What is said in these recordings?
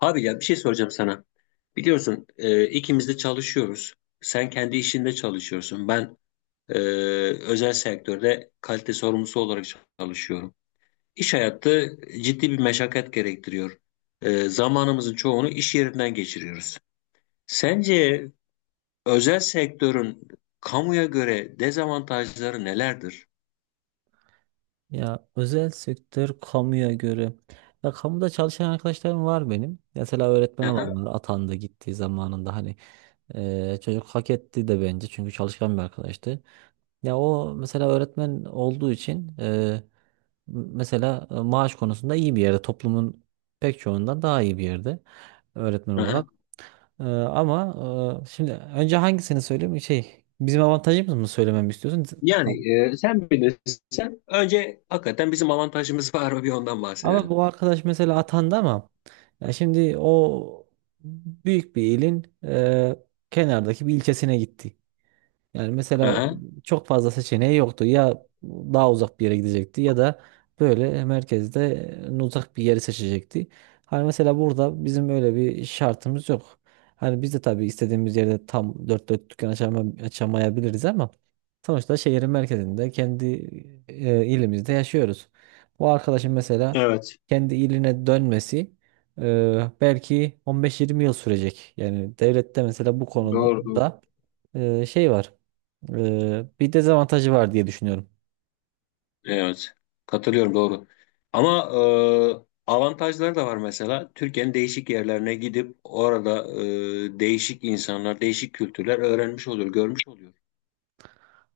Abi ya bir şey soracağım sana. Biliyorsun ikimiz de çalışıyoruz. Sen kendi işinde çalışıyorsun. Ben e, özel sektörde kalite sorumlusu olarak çalışıyorum. İş hayatı ciddi bir meşakkat gerektiriyor. Zamanımızın çoğunu iş yerinden geçiriyoruz. Sence özel sektörün kamuya göre dezavantajları nelerdir? Ya özel sektör kamuya göre. Ya kamuda çalışan arkadaşlarım var benim. Mesela öğretmen Aha, olanlar atandı gittiği zamanında hani çocuk hak etti de bence çünkü çalışkan bir arkadaştı. Ya o mesela öğretmen olduğu için mesela maaş konusunda iyi bir yerde toplumun pek çoğundan daha iyi bir yerde öğretmen aha. olarak. Ama şimdi önce hangisini söyleyeyim şey bizim avantajımız mı söylememi istiyorsun? Kam- Yani sen bilirsin. Önce hakikaten bizim avantajımız var mı bir ondan Ama bahsedelim. bu arkadaş mesela atandı ama ya şimdi o büyük bir ilin kenardaki bir ilçesine gitti. Yani mesela Aha. çok fazla seçeneği yoktu. Ya daha uzak bir yere gidecekti ya da böyle merkezde uzak bir yeri seçecekti. Hani mesela burada bizim öyle bir şartımız yok. Hani biz de tabii istediğimiz yerde tam dört dört dükkan açamayabiliriz ama sonuçta şehrin merkezinde kendi ilimizde yaşıyoruz. Bu arkadaşın mesela Evet. kendi iline dönmesi belki 15-20 yıl sürecek. Yani devlette mesela bu Doğru, doğru. konuda şey var. Bir dezavantajı var diye düşünüyorum. Evet. Katılıyorum doğru. Ama avantajları da var mesela. Türkiye'nin değişik yerlerine gidip orada değişik insanlar, değişik kültürler öğrenmiş oluyor, görmüş oluyor.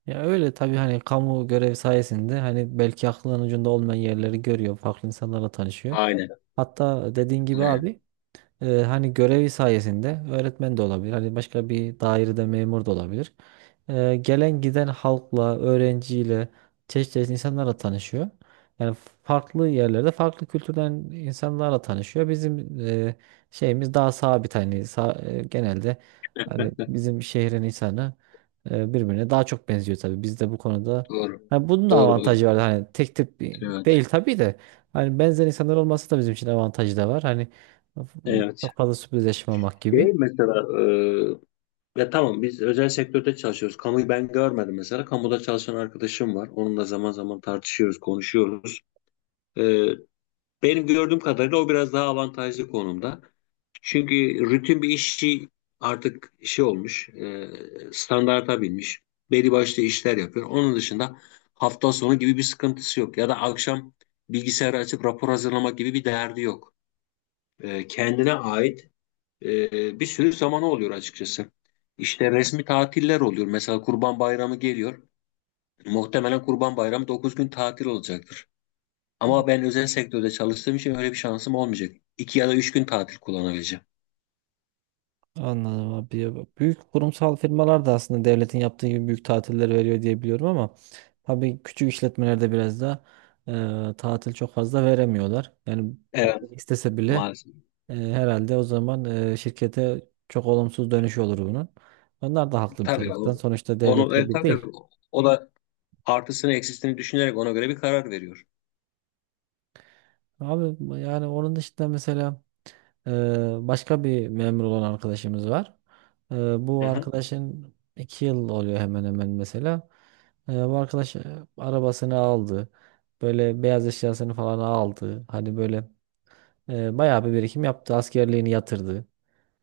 Ya öyle tabii hani kamu görev sayesinde hani belki aklının ucunda olmayan yerleri görüyor, farklı insanlarla tanışıyor. Aynen. Hatta dediğin gibi Aynen. abi hani görevi sayesinde öğretmen de olabilir. Hani başka bir dairede memur da olabilir. Gelen giden halkla, öğrenciyle, çeşitli çeşitli insanlarla tanışıyor. Yani farklı yerlerde farklı kültürden insanlarla tanışıyor. Bizim şeyimiz daha sabit hani genelde hani bizim şehrin insanı birbirine daha çok benziyor tabii. Biz de bu konuda Doğru. hani bunun da Doğru doğru. avantajı var. Hani tek tip Evet. değil tabii de hani benzer insanlar olması da bizim için avantajı da var. Hani Evet. çok fazla sürpriz yaşamamak Şey gibi. mesela ya tamam biz özel sektörde çalışıyoruz. Kamuyu ben görmedim mesela. Kamuda çalışan arkadaşım var. Onunla zaman zaman tartışıyoruz, konuşuyoruz. E, benim gördüğüm kadarıyla o biraz daha avantajlı konumda. Çünkü rutin bir işi artık şey olmuş, standarta binmiş. Belli başlı işler yapıyor. Onun dışında hafta sonu gibi bir sıkıntısı yok. Ya da akşam bilgisayarı açıp rapor hazırlamak gibi bir derdi yok. Kendine ait bir sürü zamanı oluyor açıkçası. İşte resmi tatiller oluyor. Mesela Kurban Bayramı geliyor. Muhtemelen Kurban Bayramı 9 gün tatil olacaktır. Ama ben özel sektörde çalıştığım için öyle bir şansım olmayacak. 2 ya da 3 gün tatil kullanabileceğim. Anladım abi. Ya büyük kurumsal firmalar da aslında devletin yaptığı gibi büyük tatiller veriyor diye biliyorum ama tabii küçük işletmelerde biraz da tatil çok fazla veremiyorlar. Yani Evet, istese bile maalesef. Herhalde o zaman şirkete çok olumsuz dönüşü olur bunun. Onlar da haklı bir Tabii taraftan. Sonuçta onu devletle bir tabii, değil. tabii o da artısını eksisini düşünerek ona göre bir karar veriyor. Abi yani onun dışında mesela başka bir memur olan arkadaşımız var. Bu Hı hı. arkadaşın 2 yıl oluyor hemen hemen mesela. Bu arkadaş arabasını aldı. Böyle beyaz eşyasını falan aldı. Hani böyle bayağı bir birikim yaptı. Askerliğini yatırdı.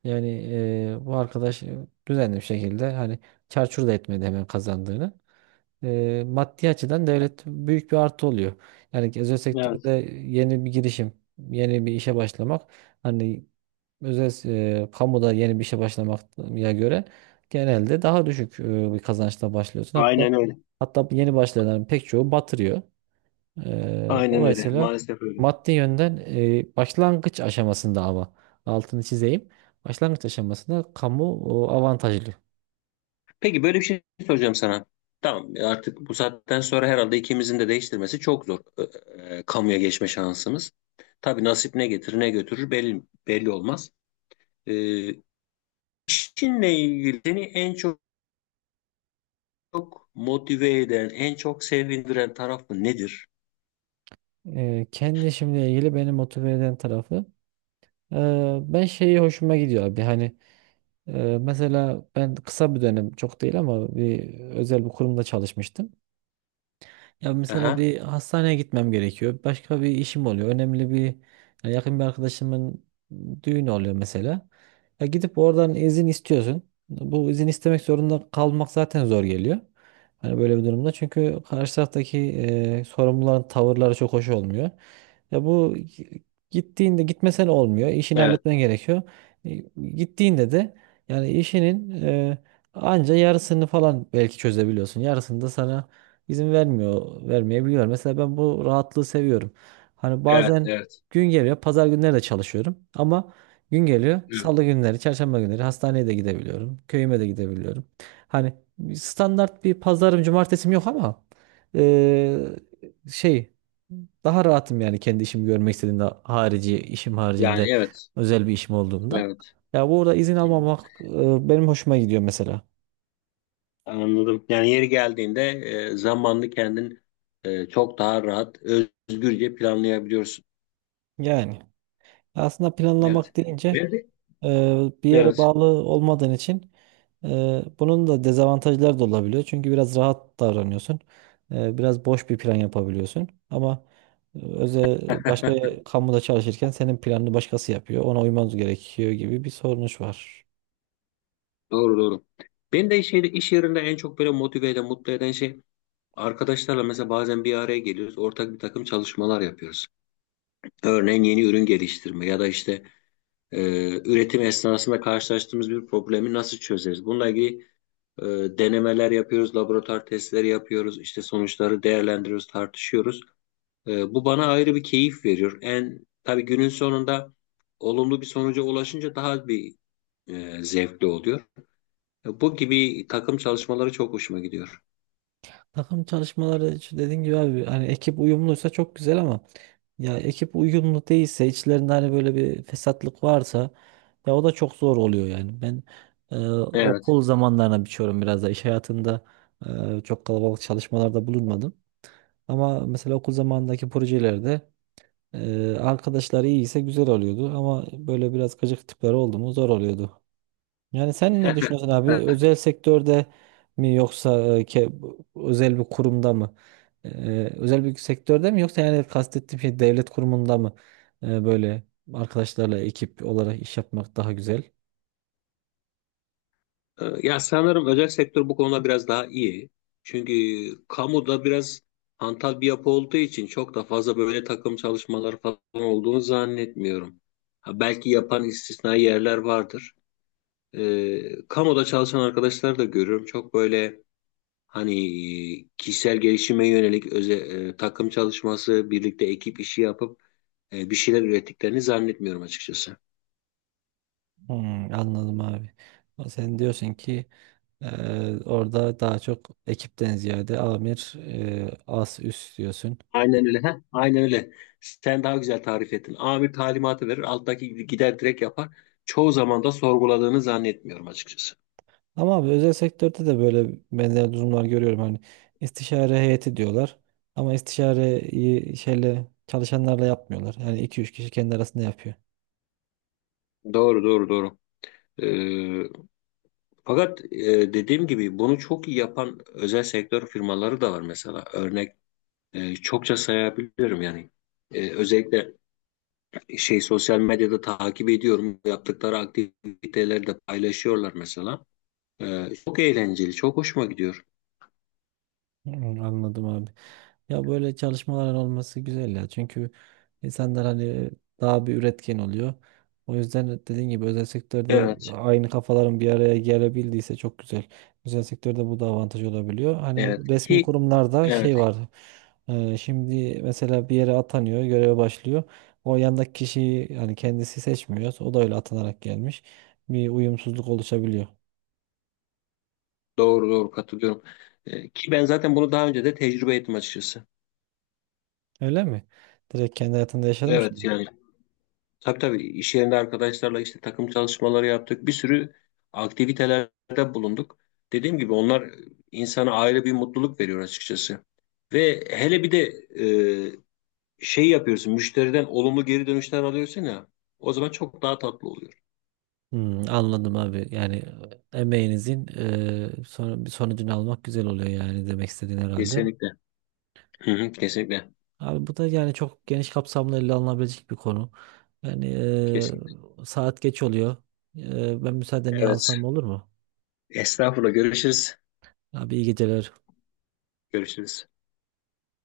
Yani bu arkadaş düzenli bir şekilde hani çarçur da etmedi hemen kazandığını maddi açıdan devlet büyük bir artı oluyor. Yani özel sektörde Evet. yeni bir girişim, yeni bir işe başlamak hani özel kamuda yeni bir işe başlamaya göre genelde daha düşük bir kazançla başlıyorsun. Hatta Aynen öyle. hatta yeni başlayanların pek çoğu batırıyor. Aynen öyle. Dolayısıyla Maalesef öyle. maddi yönden başlangıç aşamasında ama altını çizeyim. Başlangıç aşamasında kamu avantajlı. Peki böyle bir şey soracağım sana. Tamam artık bu saatten sonra herhalde ikimizin de değiştirmesi çok zor. Kamuya geçme şansımız. Tabii nasip ne getirir ne götürür belli olmaz. E, işinle ilgili seni en çok motive eden, en çok sevindiren tarafı nedir? Kendi işimle ilgili beni motive eden tarafı. Ben şeyi hoşuma gidiyor abi hani mesela ben kısa bir dönem çok değil ama bir özel bir kurumda çalışmıştım. Ya mesela Aha. bir hastaneye gitmem gerekiyor. Başka bir işim oluyor. Önemli bir Ya yakın bir arkadaşımın düğünü oluyor mesela. Ya gidip oradan izin istiyorsun. Bu izin istemek zorunda kalmak zaten zor geliyor. Hani böyle bir durumda. Çünkü karşı taraftaki sorumluların tavırları çok hoş olmuyor. Ya gittiğinde gitmesen olmuyor. İşini Evet, halletmen gerekiyor. E, Gittiğinde de yani işinin anca yarısını falan belki çözebiliyorsun. Yarısını da sana İzin vermiyor, vermeyebiliyor. Mesela ben bu rahatlığı seviyorum. Hani evet, bazen evet. gün geliyor, pazar günleri de çalışıyorum ama gün geliyor, Hı. salı günleri, çarşamba günleri hastaneye de gidebiliyorum, köyüme de gidebiliyorum. Hani standart bir pazarım, cumartesim yok ama eee, şey daha rahatım yani kendi işimi görmek istediğimde harici, işim Yani haricinde evet. özel bir işim olduğunda. Evet. Ya burada izin Hı hı. almamak benim hoşuma gidiyor mesela. Anladım. Yani yeri geldiğinde zamanını kendin çok daha rahat, özgürce planlayabiliyorsun. Yani. Aslında Evet. planlamak deyince Ben de e, bir yere evet. bağlı olmadığın için e, bunun da dezavantajları da olabiliyor. Çünkü biraz rahat davranıyorsun. Biraz boş bir plan yapabiliyorsun. Ama e, özel başka kamuda çalışırken senin planını başkası yapıyor. Ona uymanız gerekiyor gibi bir sorunuş var. Doğru doğru. Beni de şeyde iş yerinde en çok böyle motive eden, mutlu eden şey arkadaşlarla mesela bazen bir araya geliyoruz. Ortak bir takım çalışmalar yapıyoruz. Örneğin yeni ürün geliştirme ya da işte e, üretim esnasında karşılaştığımız bir problemi nasıl çözeriz? Bununla ilgili E, denemeler yapıyoruz, laboratuvar testleri yapıyoruz, işte sonuçları değerlendiriyoruz, tartışıyoruz. Bu bana ayrı bir keyif veriyor. En tabii günün sonunda olumlu bir sonuca ulaşınca daha bir zevkli oluyor. Bu gibi takım çalışmaları çok hoşuma gidiyor. Takım çalışmaları şu dediğin gibi abi hani ekip uyumluysa çok güzel ama ya ekip uyumlu değilse içlerinde hani böyle bir fesatlık varsa ya o da çok zor oluyor yani. Ben Evet. okul zamanlarına biçiyorum biraz da iş hayatında çok kalabalık çalışmalarda bulunmadım. Ama mesela okul zamanındaki projelerde arkadaşlar iyiyse güzel oluyordu ama böyle biraz gıcık tipler oldu mu zor oluyordu. Yani sen ne düşünüyorsun abi? Özel sektörde mi yoksa özel bir kurumda mı? E, Özel bir sektörde mi yoksa yani kastettiğim şey devlet kurumunda mı, böyle arkadaşlarla ekip olarak iş yapmak daha güzel? Ya sanırım özel sektör bu konuda biraz daha iyi. Çünkü kamuda biraz hantal bir yapı olduğu için çok da fazla böyle takım çalışmaları falan olduğunu zannetmiyorum. Ha, belki yapan istisnai yerler vardır. Kamuda çalışan arkadaşlar da görüyorum. Çok böyle hani kişisel gelişime yönelik takım çalışması, birlikte ekip işi yapıp bir şeyler ürettiklerini zannetmiyorum açıkçası. Hmm, anladım abi. Ama sen diyorsun ki orada daha çok ekipten ziyade amir, as üst diyorsun. Aynen öyle. Heh, aynen öyle. Sen daha güzel tarif ettin. Amir talimatı verir, alttaki gider direkt yapar. Çoğu zaman da sorguladığını zannetmiyorum açıkçası. Ama abi özel sektörde de böyle benzer durumlar görüyorum. Hani istişare heyeti diyorlar. Ama istişareyi şeyle çalışanlarla yapmıyorlar. Yani iki üç kişi kendi arasında yapıyor. Doğru, doğru, doğru. Ee, fakat dediğim gibi bunu çok iyi yapan özel sektör firmaları da var mesela. Örnek çokça sayabilirim yani. Özellikle şey sosyal medyada takip ediyorum. Yaptıkları aktiviteleri de paylaşıyorlar mesela. Çok eğlenceli, çok hoşuma gidiyor. Hmm, anladım abi. Ya böyle çalışmaların olması güzel ya. Çünkü insanlar hani daha bir üretken oluyor. O yüzden dediğin gibi özel sektörde Evet, aynı kafaların bir araya gelebildiyse çok güzel. Özel sektörde bu da avantaj olabiliyor. Hani evet resmi ki kurumlarda evet. şey var. Şimdi mesela bir yere atanıyor, göreve başlıyor. O yandaki kişiyi yani kendisi seçmiyor. O da öyle atanarak gelmiş. Bir uyumsuzluk oluşabiliyor. Doğru doğru katılıyorum, ki ben zaten bunu daha önce de tecrübe ettim açıkçası. Öyle mi? Direkt kendi hayatında yaşamış Evet mı? yani tabii tabii iş yerinde arkadaşlarla işte takım çalışmaları yaptık. Bir sürü aktivitelerde bulunduk. Dediğim gibi onlar insana ayrı bir mutluluk veriyor açıkçası. Ve hele bir de e, şey yapıyorsun müşteriden olumlu geri dönüşler alıyorsun ya. O zaman çok daha tatlı oluyor. Hmm, anladım abi. Yani emeğinizin bir sonucunu almak güzel oluyor yani demek istediğin herhalde. Kesinlikle. Hı hı, kesinlikle. Abi bu da yani çok geniş kapsamlı ele alınabilecek bir konu. Yani Kesinlikle. Saat geç oluyor. Ben müsaadeni Evet. alsam olur mu? Estağfurullah görüşürüz. Abi iyi geceler. Görüşürüz.